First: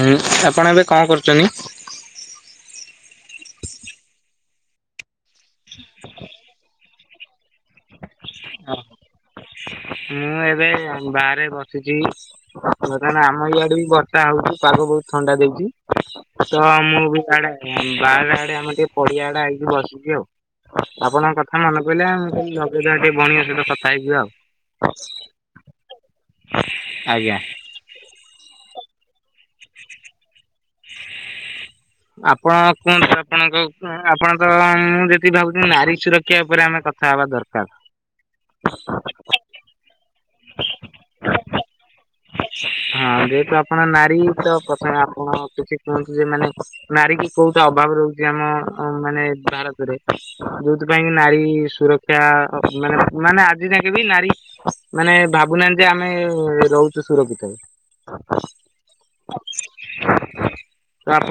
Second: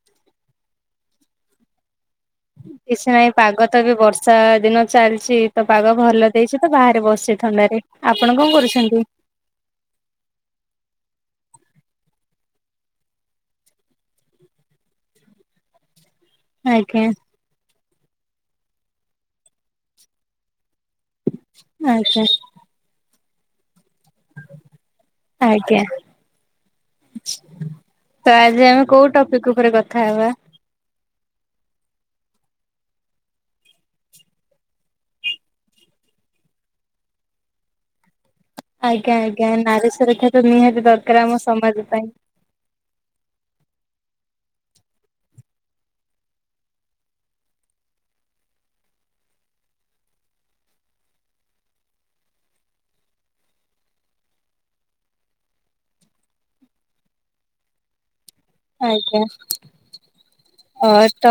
ଉଁ ଆପଣ ଏବେ କଣ କରୁଚନି? କିଛି ନାହିଁ ପାଗ ତ ବି ବର୍ଷା ଦିନ ଚାଲିଚି ତ ପାଗ ଭଲ ଦେଇଚି ତ ବାହାରେ ବସିଚି ଥଣ୍ଡାରେ। ଆପଣ କଣ କରୁଛନ୍ତି? ମୁଁ ଏବେ ଆମ୍ ବାହାରେ ବସିଚି। ବର୍ତ୍ତମାନ୍ ଆମ ଇଆଡ଼େ ବି ବର୍ଷା ହଉଚି ପାଗ ବହୁତ୍ ଥଣ୍ଡା ଦେଇଚି। ତ ମୁଁ ଆଜ୍ଞା ବି ଆଡ଼େ ବାହାର ଆଡ଼େ ଆମେ ଟିକେ ପଡ଼ିଆ ଆଡ଼େ ଆଇଚୁ ବସିଚୁ ଆଉ ଆପଣଙ୍କ କ କଥା ମନେପଇଲା ଆଜ୍ଞା ମୁଁ କହିଲି ଲଗେଇ ଦବା ଟିକେ ଭଉଣୀଙ୍କ ସହିତ କଥା ହେଇଯିବା ଆଉ। ଆଜ୍ଞା। ଆଜ୍ଞା। ତ ଆଜି ଆମେ କୋଉ ଟପିକ୍ ଉପରେ କଥାହବା? ଆପଣ କୁହନ୍ତୁ ଆପଣଙ୍କ ଆପଣ ତ ମୁଁ ଯଦି ଭାବୁଚି ନାରୀ ସୁରକ୍ଷା ଉପରେ ଆମେ କ ଥା ହବା ଦରକାର୍। ଆଜ୍ଞା ଆଜ୍ଞା ନାରୀ ସୁରକ୍ଷା ତ ନିହାତି ଦରକାର୍ ଆମ ସମାଜ ପାଇଁ। ହଁ ଯେହେତୁ ଆପଣ ନାରୀ ତ ପ୍ରଥମେ ଆପଣ କିଛି କୁହନ୍ତୁ ଯେ ମାନେ ନାରୀ କି କଉଟା ଅଭାବ ରହୁଚି ଆମ ମାନେ ଭାରତରେ? ଯଉଥିପାଇଁ କି ନାରୀ ସୁରକ୍ଷା ମାନେ ମାନେ ଆଜି ଯାଙ୍କେ ବି ନାରୀ ମାନେ ଭାବୁନାହାନ୍ତି ଯେ ଆମେ ରହୁଚୁ ସୁରକ୍ଷିତରେ। [inaudible] ଆଜ୍ଞା ଓ ତ ଆ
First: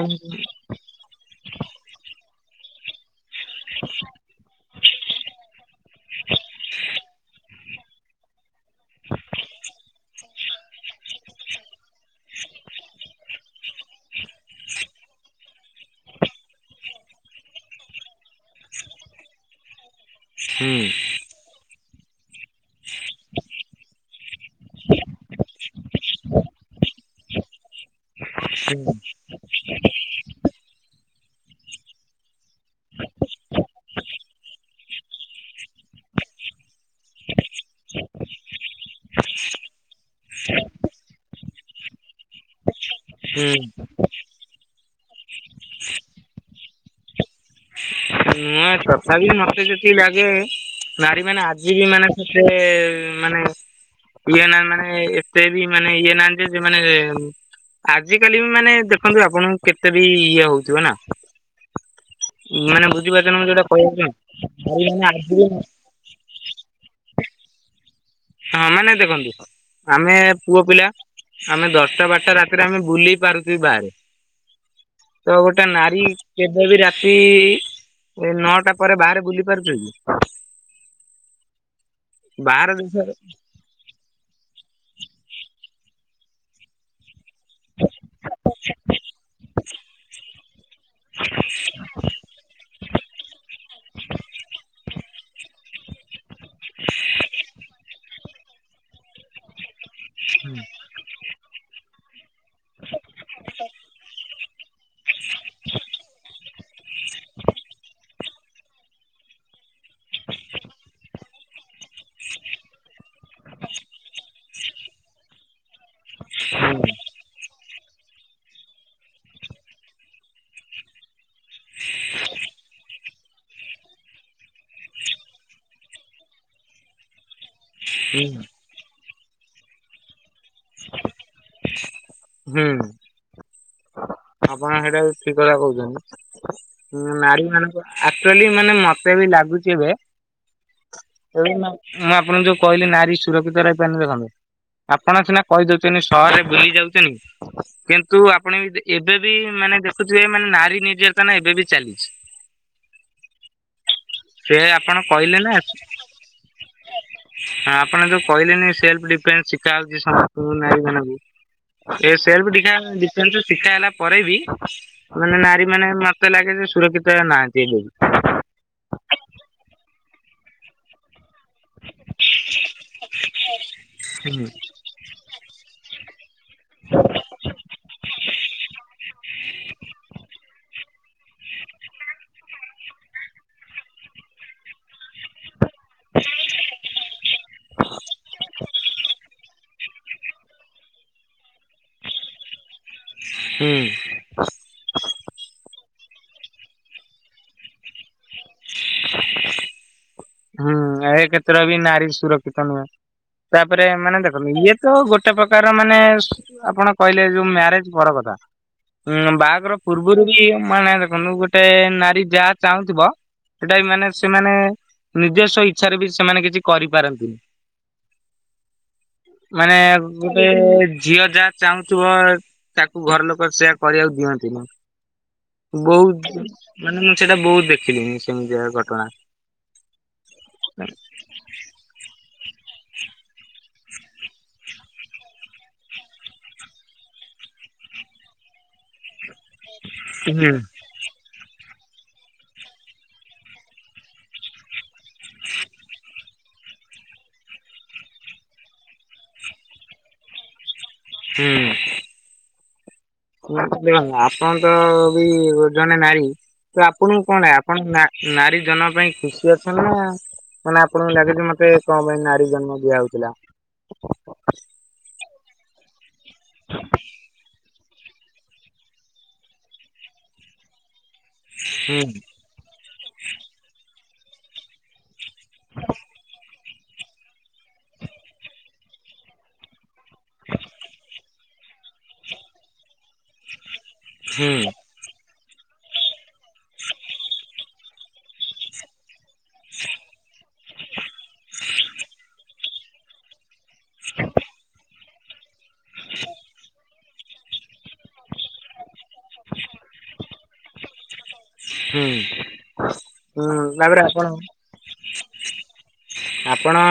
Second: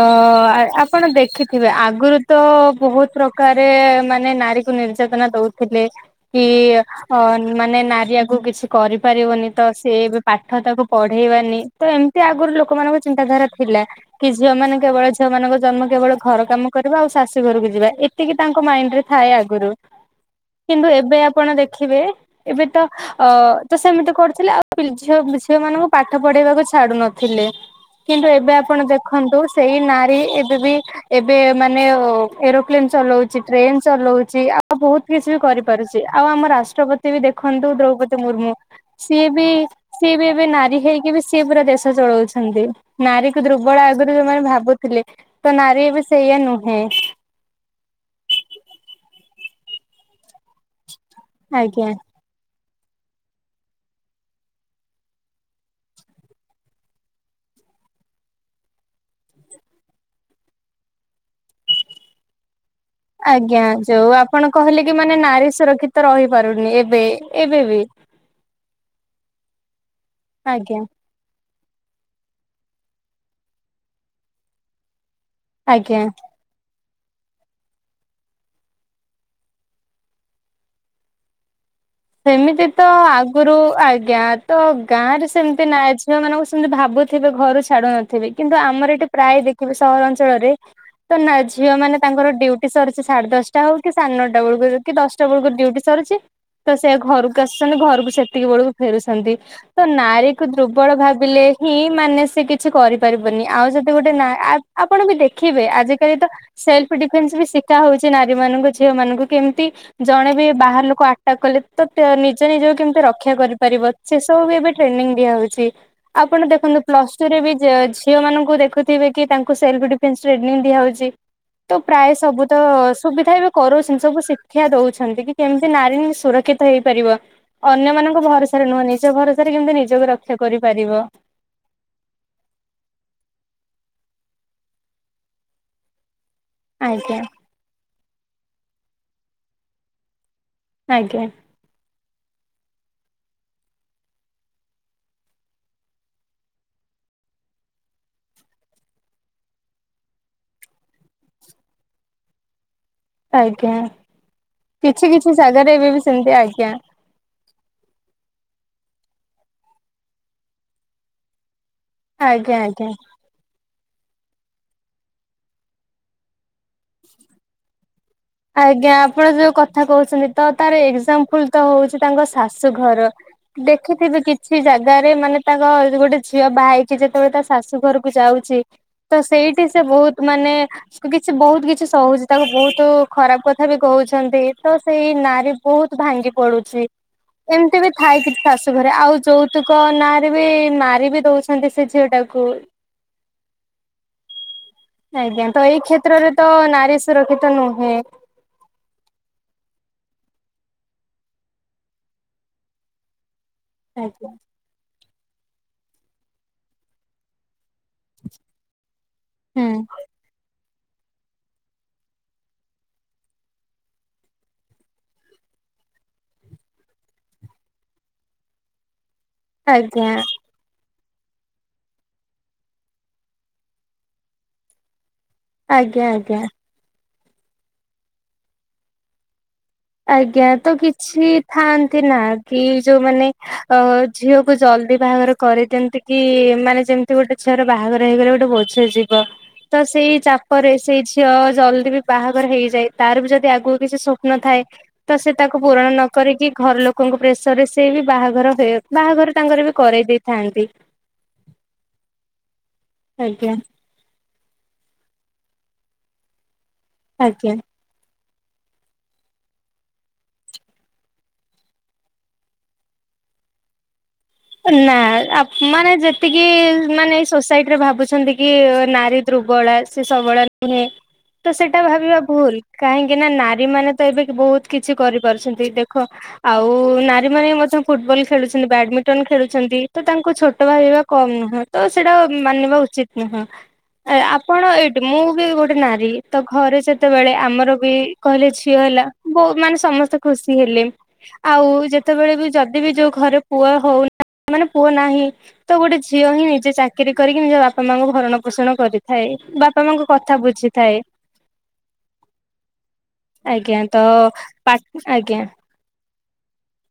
ଆପ୍ ଆପଣ ଦେଖିଥିବେ ଆଗୁରୁ ତ ବହୁତ୍ ପ୍ରକାରେ ମାନେ ନାରୀକୁ ନିର୍ଯାତନା ଦଉଥିଲେ କି ଅନ୍ ମାନେ ନାରୀ ଆଗକୁ କିଛି କରିପାରିବନି ତ ସିଏ ଏବେ ପାଠ ତାକୁ ପଢେଇବାନି ତ ଏମ୍ ଏମିତି ଆଗରୁ ଲୋକମାନଙ୍କ ଚିନ୍ତାଧାରା ଥିଲା କି ଝିଅ ମାନେ କେବଳ ଝିଅ ମାନେ ଝିଅ ମାନଙ୍କ ଜନ୍ମ କେବଳ ଘର କାମ କରିବା ଆଉ ଶାଶୁ ଘରକୁ ଯିବା ଏତିକି ତାଙ୍କ ମାଇଣ୍ଡ୍ ରେ ଥାଏ ଆଗୁରୁ। ହୁଁ କିନ୍ତୁ ଏବେ ଆପଣ ଦେଖିବେ ଏବେ ତ ଅ- ତ ସେମିତି କରୁଥିଲେ ଆଉ ପିଲ୍- ଝିଅ- ଝିଅ ମାନଙ୍କୁ ପାଠ ପଢେଇବାକୁ ଛ୍ ଥିଲେ କିନ୍ତୁ ଏବେ ଆପଣ ଦେଖ୍ ଖନ୍ତୁ ସେଇ ନାରୀ ଏବେ ବି ଏବେ ମାନେ ଏରୋପ୍ଲେନ୍ ଚଲଉଚି ଟ୍ରେନ ଚଲଉଚି ଆ ଆଉ ବହୁତ୍ କିଛି ବି କରିପାରୁଚି ଆଉ ଆମ ରାଷ୍ଟ୍ରପତି ବି ଦେଖନ୍ତୁ ଦ୍ରୌପଦୀ ମୁର୍ମୁ। ସିଏ ବି ସିଏ ବି ଏବେ ନାରୀ ହେଇକି ବି ସିଏ ପୁରା ଦେଶ ଚଳଉଛନ୍ତି ନାରୀକୁ ହୁଁ ଦୁର୍ବଳା ଯଉ ମାନେ ଭାବୁଥିଲେ ତ ନାରୀ ଏବେ ସେଇଆ ନୁହୁଁ। ନୁଆ ତଥାପି ମତେ ସେତିକି ଲାଗେ ନାରୀ ମାନେ ଆଜି ଆଜ୍ଞା ବି ମାନେ ସେ ମାନେ ଇଏ ନା ମାନେ ଏତେ ବି ମାନେ ଇଏ ନାହାନ୍ତି ଯେ ସେ ମାନେ ଆଜ କାଲି ମାନେ ଦେଖନ୍ତୁ ଆପଣଙ୍କୁ କେତେ ବି ଇଏ ହଉଥିବ ନା ଉ ମାନେ। ବୁଝିପାରୁଛନ୍ତି ମୁଁ ଆଜ୍ଞା ଯୋଉଟା କହିବାକୁ ଯୋଉ ଆପଣ କହିଲେ ଚାହୁଁଛି କି ମାନେ ଆଜି ବି ନାରୀ ସୁରକ୍ଷିତ ରହିପାରୁନି ଏବେ ଏବେ ବି। ହଁ ମାନେ ଦେଖନ୍ତୁ ଆମେ ପୁଅ ଆଜ୍ଞା ପିଲା। ଆମେ ଦଶଟା ବାରଟା ରାତିରେ ଆମେ ବୁଲେଇ ପାରୁଛିବୁ ବାହାରେ। ତ ଗୋଟିଏନାରୀ। ଆଜ୍ଞା କେବେ ବି ରାତି ନଅଟା ପରେ ବାହାରେ ବୁଲି ପାରୁଚି [inaudible] ସେମିତି ବାହାର ତ ଦେଶରେ ଆଗରୁ ଆଜ୍ଞା ତ ଗାଁ ରେ ସେମିତି ନାଇଯ ଝିଅ ମାନଙ୍କୁ ସେମିତି ଭାବୁ। ଥିବେ ଘରୁ ଛାଡୁ ନଥିବେ କିନ୍ତୁ ଆମର ଏଠି ପ୍ରାୟ ଦେଖିବେ ସହରା ଅଞ୍ଚଳରେ ତ ନା ଝିଅ ମାନ ତାଙ୍କର ଡ୍ୟୁଟି ସରିଛି ସାଢେ ଦଶଟା ହଉ କି ସାଢେ ନଅଟା ବେଳକୁ କି ଦଶଟାର। ଆଠଷ୍ଟ ଡ୍ୟୁଟି ସରିଛି। ସେ ଘରକୁ ଆସୁଛନ୍ତି ଘରକୁ ସେତିକି ବେଳକୁ ଫେରୁଛନ୍ତି ତ ନାରୀ କ ଦୁର୍ବଳ ଭାବିଲେ। ହିଁ ମାନେ ସେ କିଛି କରିପାରିବନି ଆଉ ଯତି ଗୋଟିଏନା ଆପଣ ବି ଦେଖିବେ ଆଜିକାଲି ତ ସେଲ୍ଫ ଡିଫେନ୍ସ ବି ଶିକଖା ହଉଛି ନାରୀ ମାନଙ୍କୁ ଝିଅ ମାନଙ୍କୁ କେମିତି ଜଣେ ବି ବାହାର ଲୋକ ଆ ତା କଲେ ତ ନିଜ ନିଜକୁ କେମିତି ରକ୍ଷା କରିପାରିବ ସେ ସବୁ ବି ଏବେ ଟ୍ରେନିଂ ଦିଆହଉଛି। ଆପଣ ଦେଖନ୍ତୁ ପ୍ଲସ ଟୁରେ ବି ଝିଅ ମାନଙ୍କୁ ଦେଖୁଥିବେ କି ତାଙ୍କୁ ସେଲ୍ଫ ଡିଫେନ୍ସ ଟ୍ରେନିଂ ଦିଆହେଉଛି। ତ ପ୍ରାୟ ସବୁ ତ ସୁବିଧା ବି କରୁ ସବୁ ଶିକ୍ଷା ଦଉଛନ୍ତି କି କେମିତି ନାରୀ। ସୁରକ୍ଷିତ ହେଇପାରିବ ହୁଁ ଅନ୍ୟମାନାନଙ୍କ ଭରସାରେ ନୁହେଁ ନିଜ ଭରସାରେ କେମିତି ନିଜକୁ ରକ୍ଷା କରିପାରିବୋ। ହୁଁ। ଆପଣ ସେଇଟା ବି ଠିକ୍ କଥା କହୁଛନ୍ତି ଆଜ୍ଞା। ନାରୀ ମାନଙ୍କ ଆକ୍ଚୁଆଲି ମାନେ ମତେ ବି ଲାଗୁଛି ଏବେ। ଆଜ୍ଞା। ମୁଁ ଆପଣଙ୍କୁ ଯୋଉ କହିଲି ନାରୀ ସୁରକ୍ଷିତ ରହିପାରନି ଦେଖନ୍ତୁ। ଆପଣ ସିନା କହିଦଉଛନ୍ତି ସହରରେ ବୁଲି ଯାଉଛନ୍ତି କିନ୍ତୁ ଆପଣ ବି। ଏବେ ବି ମାନେ ଦେଖୁଥିବେ ମାନେ ନାରୀ ନିର୍ଯାତନା ଏବେ ବି ଚାଲିଛି ଆଜ୍ଞା ସେ ଆପଣ କିଛି କିଛି କହିଲେ ଜାଗାରେ ଏବେ ବି ସେମିତି ଆଜ୍ଞା। ହଁ ଆପଣ ଯୋଉ କହିଲେନି ସେଲ୍ଫ ଡିଫେନ୍ସ ଶିଖା ହଉଛି ସମସ୍ତଙ୍କୁ ନାରୀ ମାନକୁ। ଏ ସେଲ୍ ଆଜ୍ଞା ଦେଖା ଆଜ୍ଞା। ଡିଫେନ୍ସ। ଶିଖା ହେଲା ପରେ ବି ମାନେ ନାରୀ ମାନେ ମତେ ଲାଗେ ଯେ ସୁରକ୍ଷିତ ନାହାନ୍ତି ଏବେ। ଆଜ୍ଞା ଆପଣ ଯୋଉ କଥା କହୁଛନ୍ତି ତ ତାର ଏଜ୍ଜାମ୍ପୁଲ ତ ହଉଛି ତାଙ୍କ ଶାଶୁଘର ଦେଖିଥିବେ ହୁଁ କିଛି ଜାଗାରେ ମାନେ ତାଙ୍କ ଗୋଟେ ଝିଅ ବାହା ହେଇକି ଯେତେବେଳେ ତା ଶାଶୁ ଘରକୁ ଯାଉଛି ତ ସେଇଠି ସେ ବହୁତ ମାନେ କିଛି ବହୁତ କିଛି ସହୁଛି ତାକୁ ବହୁତୁ ଖରାପ କଥା ବି କହୁଛନ୍ତି ତ ସେଇ ନାରୀ ବହୁତ ଭାଙ୍ଗି ପଡୁଛି। ଏମିତି ବି ଥାଏ କିଛି ଶାଶୁଘରେ ଆଉ ଯୌତୁକ ନାଁରେ ବି ମାରି ବିି ଦଉଛି ଛନ୍ତି ସେ ଝିଅଟାକୁ। ହୁଁ। ଆଜ୍ଞା ତ ଏଇ କ୍ଷେତ୍ରରେ ତ ନାରୀ ସୁରକ୍ଷିତ ନୁହେଁ। ହୁଁ ଏ କ୍ଷେତ୍ର ବି ନାରୀ ସୁରକ୍ଷିତ ନୁହେଁ ତାପରେ ମାନେ ଆଜ୍ଞା ଦେଖନ୍ତୁ ଇଏ ତ ଗୋଟେ ପ୍ରକାର ମାନେ ସ ଆପଣ କହିଲେ ଯୋଉ ମ୍ୟାରେଜ ପର କଥା। ହୁଁ ବାହାଘର ପୂର୍ବରୁ ବି ମାନେ ଦେଖନ୍ତୁ ଗୋଟିଏ ନାରୀ ଯାହା ଚାହୁଁଥିବ ସେଟା ବି ମାନେ ସେମାନେ ନିଜସ୍ୱ ଇଚ୍ଛାରେ ବି ସେମାନେ କିଛି କରିପାରନ୍ତିନି। ମାନେ ଆଜ୍ଞା। ଗୁ ସେ ଝିଅ ଯାହା ଚାହୁଁଥିବ ତାକୁ ଘର ଲୋକ ସେୟା କରିବାକୁ ଦିଅନ୍ତି ନି। ଆଜ୍ଞା ବହୁତ ଆଜ୍ଞା। ମାନେ ମୁଁ ସେଇଟା ବହୁତ ଦେଖିଲିଣି ସେମିତିୟା ଘଟଣା। ଆଜ୍ଞା ତ କିଛି ଥାଆନ୍ତି ନା କି ଯୋଉମାନେ ଅ ଝିଅକୁ ଜଲ୍ଦି ବାହାଘର କରିଦିଅନ୍ତି କି ମାନେ ଯେମିତି ଗୋଟେ ଛିଅର ବାହାଘର ହେଇଗଲେ ଗୋଟେ ବୋଝ ଯିବ। ତ ସେଇ ହୁଁ ଚାପରେ ସେଇ ଝି ଝିଅ ଜଲ୍ଦି ବି ବାହାଘର ହେଇଯାଏ ତାର ବି ଯଦି ଆଗକୁ କିଛି ସ୍ୱପ୍ନ ଥାଏ। ତ ସେ ତାକୁ ପୂରଣ ନ କରିକି ଘର ଲୋକଙ୍କୁ ପ୍ରେସର ରେ ସେ ବି ବାହାଘର ହେଉ ବାହାଘର ତାଙ୍କର ବି କରେଇ ଦେଇଥାନ୍ତି। ହୁଁ। ଆଜ୍ଞା ଉଁ ଦେଖ ଆପଣ ତ ବି ଗୋ ଜଣେ ନାରୀ ତ ଆପଣଙ୍କୁ କଣ ନାଗେ ଆଜ୍ଞା। ଆପଣ ନା ନାରୀ ଜନମ ପାଇଁ ଖୁସି ଅଛ ନା? ମାନେ ଆପଣଙ୍କୁ ଲାଗେଜେ ମତେ କଣ ପାଇଁ ନାରୀ ଜନ୍ମ ଦିଆ ହଉଥିଲା। ନା ଆପ ମାନେ ଯେତିକି ମାନେ ଏଇ ସୋସାଇଟି ରେ ଭାବୁ ଅଛନ୍ତି କି ନାରୀ ଦୃର୍ବଳା ସେ ସବଳା ନୁହେଁ ତ ସେଟା ହୁଁ ଭାବିବା ଭୁଲ। କାହିଁକି ନା ନାରୀ ମାନେ ତ ଏବେ କି ବହୁତ କିଛି କରିପାରୁଛନ୍ତି ଦେଖ ଆଉ ନାରୀ ମାନେବି ମଧ୍ୟ ଫୁଟବଲ ଖେଳୁଛନ୍ତି ବ୍ୟାଡମି ଟନ୍ ଖେଳୁଛନ୍ତି ତ ତାଙ୍କୁ ଛୋଟ ଭାବିବା କମ୍ ନୁହଁ ତ ସେଇଟା ମାନିବା ଉଚିତ ନୁହଁ। ଆପଣ ହୁଁ। ଏଇଠି ମୁଁ ବି ଗୋଟେ ନାରୀ ତ ଘରେ ଯେତେବେଳେ ଆମର ବି କହିଲେ ଝିଅ ହେଲା ବହୁ ମାନେ ସମସ୍ତେ ଖୁସି ହେଲେ ଆଉ ଯେତେବେଳେ ବି ଯଦି ବି ଯୋଉ ଘରେ ପୁଅ ହଉ ମାନେ ପୁଅ ନାହିଁ ତ ଗୋଟେ ଝିଅ ହିଁ ନିଜେ ଚା କିରି କରିକି ନିଜ ବାପା ମାଙ୍କୁ ଭରଣ ପୋଷଣ କରିଥାଏ ବାପା ମାଙ୍କ କଥା ବୁଝିଥାଏ। ହୁଁ ହୁଁ ଆଜ୍ଞା ତାପରେ ତ ଆପଣ ପା ଆଜ୍ଞା। ଆପଣ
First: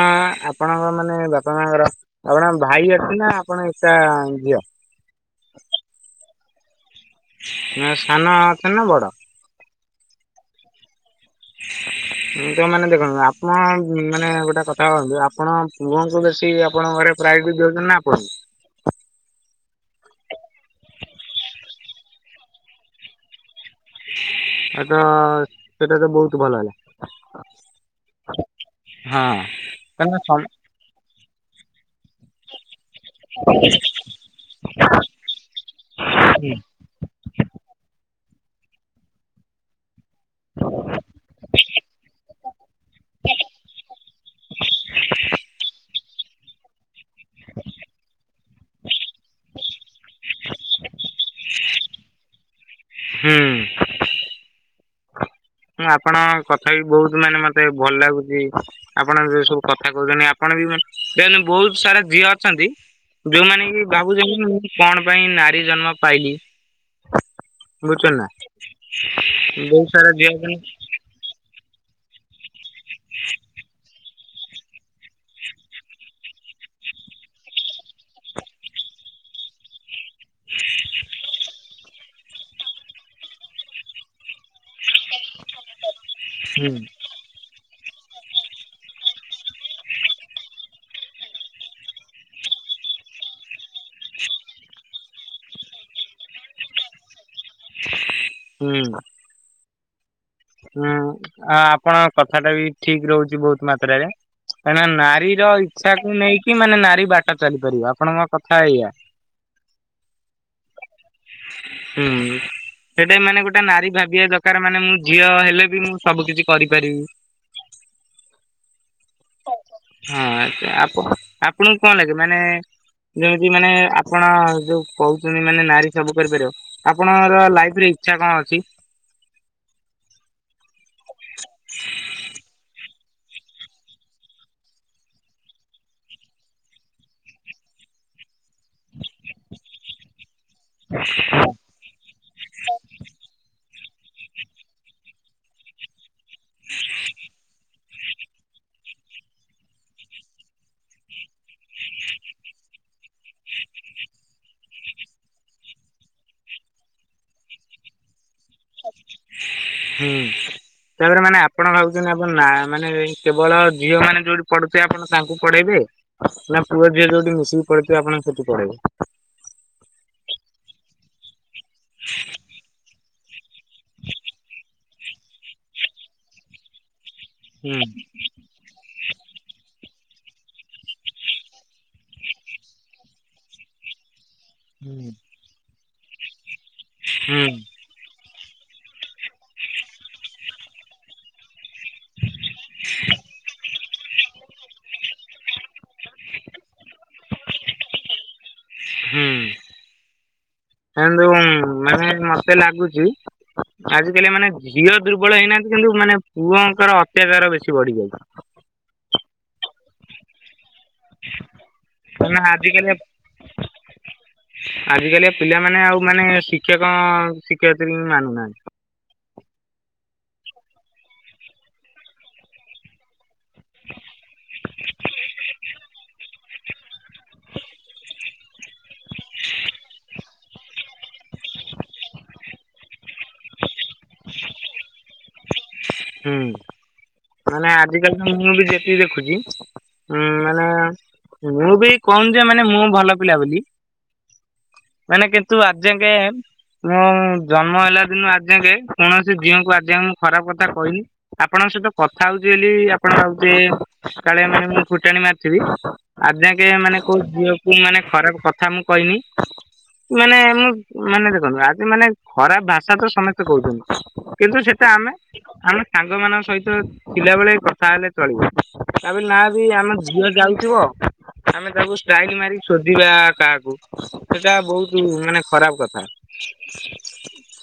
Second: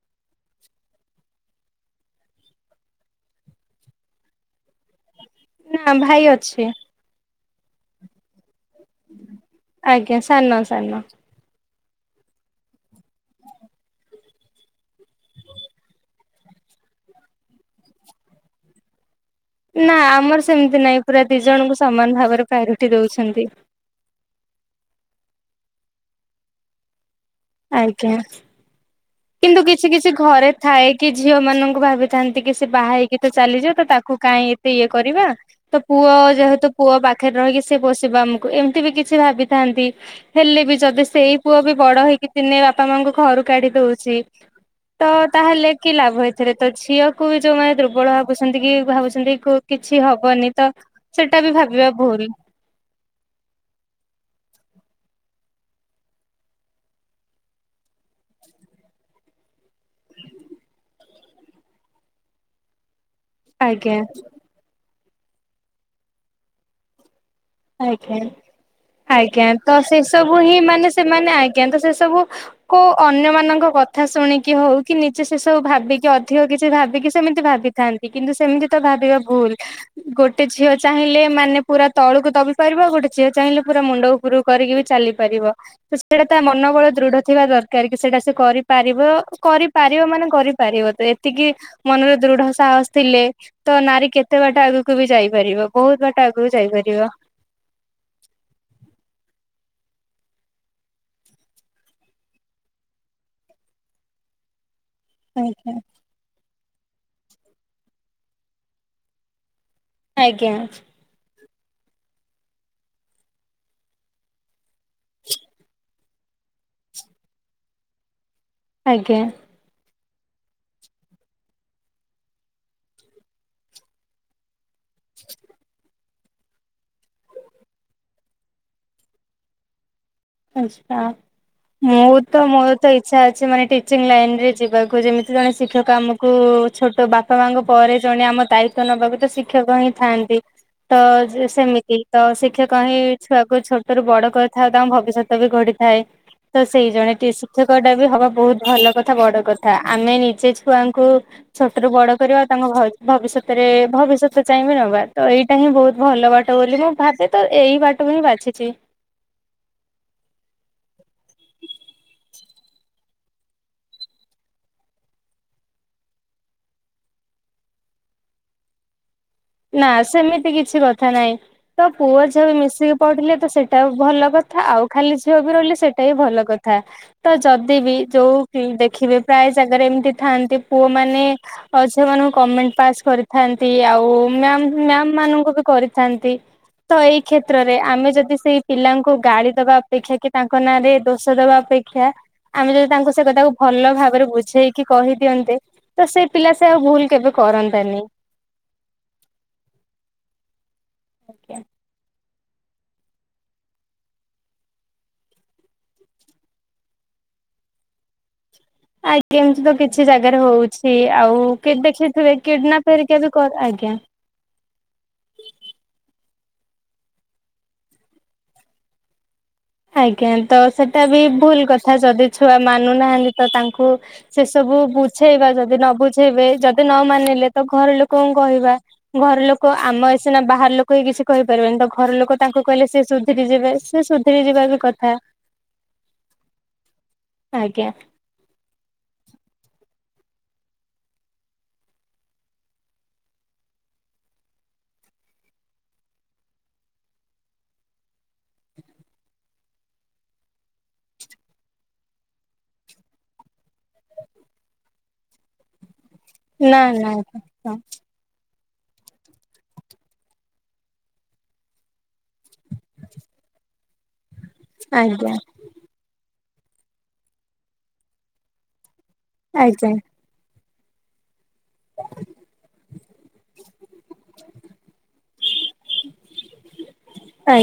ଆପଣଙ୍କ ମାନେ ବାପା ମାଙ୍କର କଣ ଭାଇ ଅଛି ନା ଆପଣ ଏକା ଝିଅ। ନା ଭାଇ ଅଛି। ନାଁ ସାନ ଅଛି ନା ବଡ? ଆଜ୍ଞା ସାନ ସାନ। [inaudible] ତ ମାନେ ଦେଖନ୍ତୁ, ଆପଣ ମାନେ ଗୋଟେ କଥା ଭାବନ୍ତୁ, ଆପଣ ପୁଅଙ୍କୁ ବେଶୀ ଆପଣଙ୍କ ଘରେ ପ୍ରାଓରିଟି ଦେଉଛନ୍ତି ନା ଆପଣଙ୍କୁ। ନା ଆମର ସେମିତି ନାହିଁ, ପୁରା ଦି ଜଣଙ୍କୁ ସମାନ ଭାବରେ ପ୍ରାୟୋରିଟି ଦଉଛନ୍ତି। ଏ ତ ସେଟା ତ ବହୁତ ଭଲ ହେଲା। ଆଜ୍ଞା ହଁ କିନ୍ତୁ କିଛି କିଛି କାରଣ ସମ ଘରେ ଥାଏ, କି ଝିଅ ମାନଙ୍କୁ ଭାବିଥାନ୍ତି କି ସେ ବାହା ହେକି କିଏତ ଚାଲିଯବ ତ, ତାକୁ କାଇଁ ଏତେ ଇଏ କରିବା ତ ପୁଅ ଯେହେତୁ ପୁଅ ପାଖରେ ରହିକି ସେ ପୋସିବ ଆମକୁ, ଏମିତି ବି କିଛି ଭାବିଥାନ୍ତି। ହେଲେ ବି ଯଦି ସେଇ ପୁଅ ବି ବଡ ହେଇକି ଦିନେ ବାପା ମାଙ୍କୁ ଘରୁ କାଢି ଦଉଛି! ଛି ତ ତାହେଲେ କି ଲାଭ ଏଥେରେ ତ ଝିଅକୁ ଯୋଉ ମାନେ ଦୁର୍ବଳ ଭାବ ଭାବୁଛନ୍ତି କି ଭାବୁଛନ୍ତି କ କିଛି ହବନି ତ ସେଟା ବି ଭାବିବା ଭୁଲ। ହୁଁ ହଁ ଆପଣ କଥା ବି ବହୁତ ମାନେ ମତେ ଭଲ ଲାଗୁଛି। ଆପଣ ଏସବୁ କଥା କହୁଛନ୍ତି ଆପଣ ବି ମାନେ ଦେନେ ବହୁତ ସାରା ଝିଅ ଅଛନ୍ତି ଯୋଉମାନେ କି ଆଜ୍ଞା ଭାବୁଛନ୍ତି ମୁଁ କଣ ପାଇଁ ନାରୀ ଜନ୍ମ ପାଇଲି। ଆଜ୍ଞା, ବୁଝୁଛନ୍ତି ନା ଆଜ୍ଞା ତ ବହୁତ ସେ ସାରା ଝିଅ ସବୁ ହିଁ ଅଛନ୍ତି ମାନେ ସେମାନେ ଆଜ୍ଞା ତ ସେ ସବୁ କୁ ଅନ୍ୟ ମାନଙ୍କ କଥା ଶୁଣିକି ହଉ, କି ନିଜେ ସେ ସବୁ ଭାବିକି ଅଧିକ କିଛି ଭାବିକି ସେମିତି ଭାବି ଥାନ୍ତି, କିନ୍ତୁ ସେମିତି ତ ଭାବିବା ଭୁଲ, ଗୋଟେ ଝିଅ ଚାହିଁଲେ ମାନେ ପୁରା ତଳକୁ ଦବି ପାରିବ, ଗୋଟେ ଝିଅ ଚାହିଁଲେ ପୁରା ମୁଣ୍ଡ ଉପରୁକୁ କରିକି ବି ଚାଲିପାରିବ। ସେଇଟା ତା ହୁଁ ମନୋବଳ ଦୃଢ ଥିବା ଦରକାର। କ୍ଯାରିକି ସେଇଟା ସେ କରିପାରିବ କରିପାରିବ ମାନେ କରିପାରିବ ତ ଏତିକି ମନରେ ଦୃଢ ସାହସ ଥିଲେ ତ ନାରୀ କେତେ ବାଟ ଆଗକୁ ବି ଯାଇପାରିବ, ବହୁତ ବାଟ ଆଗକୁ ଯାଇପାରିବ। ହୁଁ ହୁଁ ଆ ଆପଣଙ୍କ କଥାଟା ବି ଠିକ୍ ରହୁଛି ବହୁତ ମାତ୍ରାରେ କାହିଁକି ନା ନାକ ସିର ଆଜ୍ଞା ଇଚ୍ଛା କୁ ନେଇକି ମାନେ ନାରୀ ବାଟ ଚାଲିପାରିବ ଆପଣଙ୍କ କଥା ଏଇଆ? ଆଜ୍ଞା ହୁଁ, ସେଇଟା ମାନେ ଗୋଟେ ନାରୀ ଭାବିବା ଦରକାର ମାନେ ମୁଁ ଝିଅ ହେଲେ ବି ମୁଁ ସବୁ କିଛି କରିପାରିବି ଆଜ୍ଞା। ହଁ, ଆଛା ଆପଣ ଆପଣଙ୍କୁ କଣ ଲାଗେ ମାନେ ଯେମିତି ମାନେ ଆପଣ ଯୋଉ କହୁଛନ୍ତି ମାନେ ନାରୀ ସବୁ କରିପାରିବ, ଆପଣଙ୍କର ଲାଇଫ୍ ରେ ଇଚ୍ଛା କଣ ଅଛି? ଆଛା ମୁଁ ତ ମୋର ତ ଇଚ୍ଛା ଅଛି ମାନେ ଟିଚିଂ ଲାଇନ୍ ରେ ଯିବାକୁ ଯେମିତି ଜଣେ ଶିକ୍ଷକ କାମକୁ କୁ, ଛୋଟ ବାପା ମାଙ୍କ ପରେ ଜଣେ ଆମ ଦାଇତ୍ୱ ନବାକୁ ତ ଶିକ୍ଷକ ହିଁ ଥାଆନ୍ତି ତ, ଯେ ସେମିତି ତ ଶିକ୍ଷକ ହିଁ ଛୁଆକୁ ଛୋଟ ରୁ ବଡ କରିଥାଏ। ତାଙ୍କ ଭବି ଭବିଷ୍ୟତ ବି ଗଡିଥାଏ ତ ସେଇ ଜଣେ କି ଶିକ୍ଷକ ଟା ବି ହବା ବହୁତ ଭଲ କଥା ବଡ କଥା ଆମେ ନିଜେ ଛୁଆଙ୍କୁ ଛୋଟ ରୁ ବଡ କରିବା। ଆଉ ତାଙ୍କ ଭ ଭବିଷ୍ୟତରେ ଭବିଷ୍ୟତ ଚାହିଁବା ନବା ତ ଏଇ ଏଇଟା ହିଁ ବହୁତ ଭଲ ବାଟ। ବୋଲି ମୁଁ ଭାବେ ତ ଏଇ ବାଟକୁ ହିଁ ବାଚିଛି ହୁଁ ତାପରେ ମାନେ ଆପଣ ଭାବୁଛନ୍ତି। ଆପଣ ନା ମାନେ କେବଳ ଝିଅ ମାନେ ଯୋଉଠି ପଢୁିଥିବେ ଆପଣ ତାଙ୍କୁ ପଢେଇବେ? ନା ପୁଅ ଝିଅ ଯୋଉଠି ମିଶିକି ପଢିଇଥିବେ ଆପଣ ସେଠି ପଢେଇବେ ନାଁ ସେମିତି କିଛି କଥା ନାଇଁ ତ ପୁଅ ଝିଅ ବି ମିଶିକି ପଢିଲେ ତ ସେଇଟା ଭଲ କଥା ଆଉ ଖାଲି ଝିଅ ବି ରହିଲେ ସେଇଟା ବି ଭଲ କଥା। ଥା ତ ଯଦି ହୁଁ ବି ଯୋଉ ଦେଖିବେ ପ୍ରାୟ ଜାଗାରେ ଏମିତି ଥାଆନ୍ତି ପୁଅମାନେ ଅ ଝିଅମାନଙ୍କୁ କମେଣ୍ଟ ପାସ୍ କରିଥାନ୍ତି ଆଉ ମ୍ୟାମ୍ ମ୍ୟାମ୍ ମାନଙ୍କୁ ବି କରିଥାନ୍ତି ତ ଏଇ ହୁଁ କ୍ଷେତ୍ରରେ ଆମେ ଯଦି ସେଇ ପିଲାଙ୍କୁ ଗାଳି ଦବା ଅପେକ୍ଷା କି ତାଙ୍କ ନାଁରେ ଦୋଷ ଦବା ଅପେକ୍ଷା ଖିଆ ଆମେ ଯଦି ତାଙ୍କୁ ସେ କଥାକୁ ଭଲ ଭାବରେ ବୁଝେଇ କି କହିଦିଅନ୍ତେ ତ ସେ ପିଲା ସେ ଆଉ ଭୁଲ୍ କେବେ କରନ୍ତାନି। ହୁଁ ହିଲୁମ୍ ମାନେ ମତେ ଲାଗୁଛି ଆଜି କାଲି ମାନେ ଝିଅ ଦୁର୍ବଳ ହେଇନାହାନ୍ତି କିନ୍ତୁ ମାନେ ପୁଅଙ୍କର ଅତ୍ୟାଚାର ବେଶୀ ବଢିଯାଇଛି? ଆଜ୍ଞା ଏମିତି ତ କିଛି ଜାଗାରେ ହଉଛି ହି ଆଉ କେବେଚି ଥିବେ କାହିଁକିନା କିଡନାପ୍ ଫେରିକା ବି ଆଜ୍ଞା ଆଜି କାଲି ଆ ପିଲାମାନୋନେ ଆଉ ମାନେ ଶିକ୍ଷକ ଶିକ୍ଷୟିତ୍ରୀ କୁ ମାନୁନାହାନ୍ତି। ଆଜ୍ଞା ତ ସେଟା ବି ଭୁଲ କଥା ଯଦି ଛୁଆ ମାନୁନାହାନ୍ତି ତ ତାଙ୍କୁ ସେ ସବୁ ବୁଝେଇବା ଯଦି ନ ବୁଝେଇବେ ଯଦି ନ ମାନିଲେ ତ ଘର ଲୋକଙ୍କୁ କହିବା। ଘର ଲୋକ ଆମ ଏ ସିନା ବାହାର ଲୋକ ହି କିଛି କହିପାରିବେନି ତ ଘର ଲୋକ ତାଙ୍କୁ କହିଲେ ସି ସୁଧୁରରି ଯିବେ, ସେ ସୁ ଧୁରି ଯିବା ବି କଥା। ହୁଁ ମାନେ ଆଜ୍ଞା ଆଜିିକାଲି ମୁଁ ବି ଯେତିକି ଦେଖୁଛି ହୁଁ ମାନେ ମୁଁ ବି କହୁନି ଯେ ମାନେ ମୁଁ ବି ଭଲ ପିଲା ବୋଲି। ମାନେ କିନ୍ତୁ ଆଜିଯାଙ୍କେ ମୁଁ ଜନ୍ମ ହେଲା ଦିନ ଆଜିଯାଙ୍କେ କୌଣସି ଝିଅଙ୍କୁ ଆଜି ମୁଁ ଖରାପ କଥା କହିନି। ଆପଣଙ୍କ ସହିତ କଥା ହଉଛି ବୋଲି ଆପଣ ଭାବୁଥିବେ କାଳେ ମାନେ ମୁଁ ଫୁଟାଣି ମାରିଥିବି। ଆଜି ଯାକେ ନା ମାନେ ନା କୋଉ ଆଜ୍ଞା ଝିଅକୁ ମାନେ ଖରାପ୍ କଥା ମୁଁ କହିନି ମାନେ ମୁଁ ମାନେ ଦେଖନ୍ତୁ ଆଜି ମାନେ ଖରାପ୍ ଭାଷା ତ ସମସ୍ତେ କହୁଛନ୍ତି କିନ୍ତୁ ସେଟା ଆମେ ଆଜ୍ଞା। ଆମେ ସାଙ୍ଗ ମାନଙ୍କ ସହିତ ଥିଲାବେଳେ କଥା ହେଲେ ଚଳିବ ତାବେଲି ନା ବି ଆଜ୍ଞା ଆମେ ଝିଅ ଯାଉଥିବ ଆମେ ସବୁ ଷ୍ଟ୍ରାଇଲ୍ ମାରିକି ଶୋଧିବା କାହାକୁ ସେଟା ବହୁତ୍ ମାନେ ଖରାପ କଥା [inaudible]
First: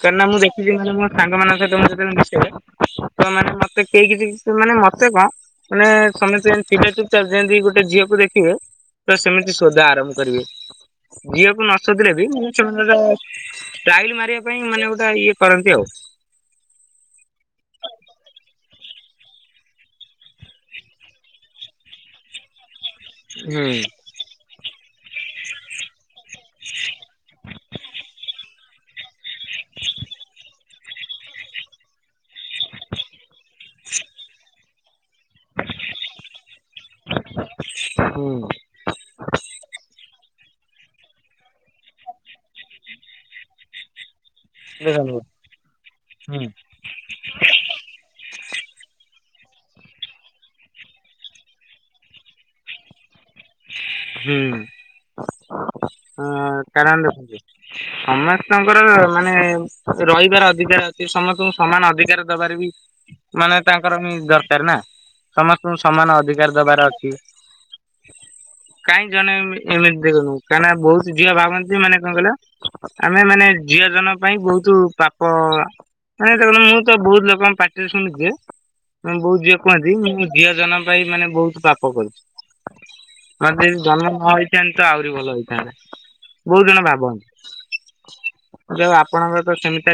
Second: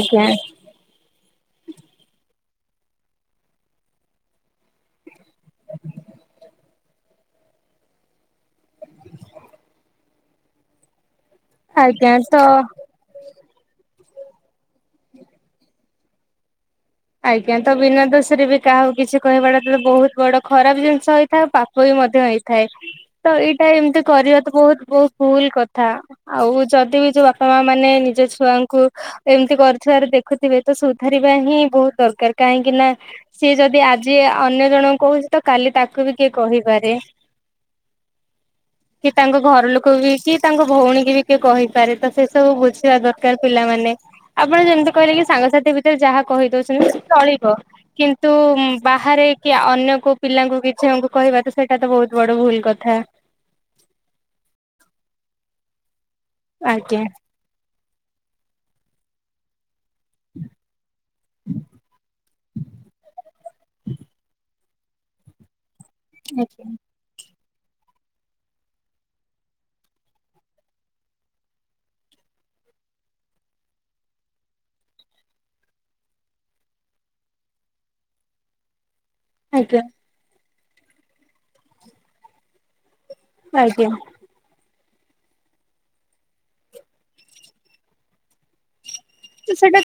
କାହିଁକି ନା ମୁଁ ମୋ ସାଙ୍ଗ ମାନଙ୍କ ସହିତ ମୁଁ ଯେତେବେଳେ ମିଶେ ସେମାନେ ମତେ କେହି କିଛି ମାନେ ମତେ କଣ ମାନେ ସମସ୍ତେ ଥିବେ ଚୁପ ଚାପ ଯେମିତି ଗୋଟେ ଝିଅକୁ ଦେଖିବେ ତ ସେମିତି ଶଧା ଆରମ୍ଭ କରିବେ ଝିଅକୁ ନ ଆଜ୍ଞା ଶୁଧିଲେ ବି ମାନେ ତ ସେମାନେ ଗ ଟାଇଲ ମାରିବା ପାଇଁ ମାନେ ଗୋଟେ ଇଏ କରନ୍ତି ଆଉ ଆଜ୍ଞା ତ ବିନା ଦୋଷରେ ବି କାହାକୁ କିଛି କହିବାଟା ତ ବହୁତ ବଡ ଖରାପ ଜିନିଷ ହେଇଥାଉ ପା ପ ହୋଇ ମଧ୍ୟ ହେଇଥାଏ ତ ଏଇଟା ଏମିତି କରିବା ତ ବହୁତ ବହୁତ ଭୁଲ କଥା ଆଉ ଯଦି ବି ଯୋଉ ବାପା ମା ମାନେ ନିଜ ଛୁଆଙ୍କୁ ଏମିତି କରୁଥିବାର ଦେଖୁଥିବେ ତ ସୁଧାରିବା ହିଁ ବହୁତ ଦରକାର କାହିଁକି ନା ସିଏ ଯଦି ଆଜି ଅନ୍ୟ ଜଣଙ୍କୁ କହୁଚି ତ କାଲି ତାକୁ ବି କିଏ କହି ପାରେ ହୁଁ କି ତାଙ୍କ ଘର ଲୋକ ବି କି ତାଙ୍କ ଭଉଣୀ କି ବି କିଏ କହିପାରେ ତ ସେ ସବୁ ବୁଝିବା ଦରକାର ପିଲାମାନେ ଆପଣ ଯେମିତି କହିଲେ କି ସାଙ୍ଗସାଥି ଭିତରେ ଯାହା କହି ଦଉଛନ୍ତି ଚଳିବ କିନ୍ତୁ ବାହାରେ କି ଅନ୍ୟ କୋଉ ପିଲାଙ୍କୁ କିଛିମଙ୍କୁ କହିବା ତ ସେଇଟା ତ ବହୁତ ବଡ ଭୁଲ କଥା ହୁଁ ଆଜ୍ଞା। କାରଣ ଦେଖନ୍ତୁ ସମସ୍ତଙ୍କର ମାନେ ରହିବାର ଅଧିକାର ଅଛି ସମସ୍ତଙ୍କୁ ସମାନ ଅଧିକାର ଦବାରେ ବି ମାନେ ତାଙ୍କର ଦରକାର ର ନା ସମସ୍ତଙ୍କୁ ସମାନ ଅଧିକାର ଆଜ୍ଞା ଦବାର ଅଛି କାଇଁ ଜଣେ ଏମି ଏମିତି ଦିଲ୍ ହଉ କାଇଁନା ବହୁତ୍ ଝିଅ ଭାବନ୍ତିଯେ, ମାନେ କଁ କଇଲ? ଆମେ ମାନେ ଝିଅ ଜନମ ପାଇଁ ବହୁତ୍ ପାପ ମାନେ ଦେଖନ୍ତୁ ମୁଁ ତ ବୋହୁତ୍ ଲୋକଙ୍କ ପାଟିରେ ଶୁଣିଚିଯେ ମୁଁ ବହୁତ୍ ଝିଅ ଆଜ୍ଞା। କୁହନ୍ତି ମୁଁ ଝିଅ ଜନମ ପାଇଚି ମାନେ ବହୁତ୍ ପାପ କରିଛି। ମା ଯେ ଆଜ୍ଞା ଜନ୍ମଧାରୀ। ଅତ୍ୟାନ୍ତ ଆହୁରି ଭଲ ହେଇଥାନ୍ତା ବୋହୁତ୍ ଜଣ ଭାବନ୍ତି। ଯଉ ଆପଣଙ୍କର ତ ସେମିତି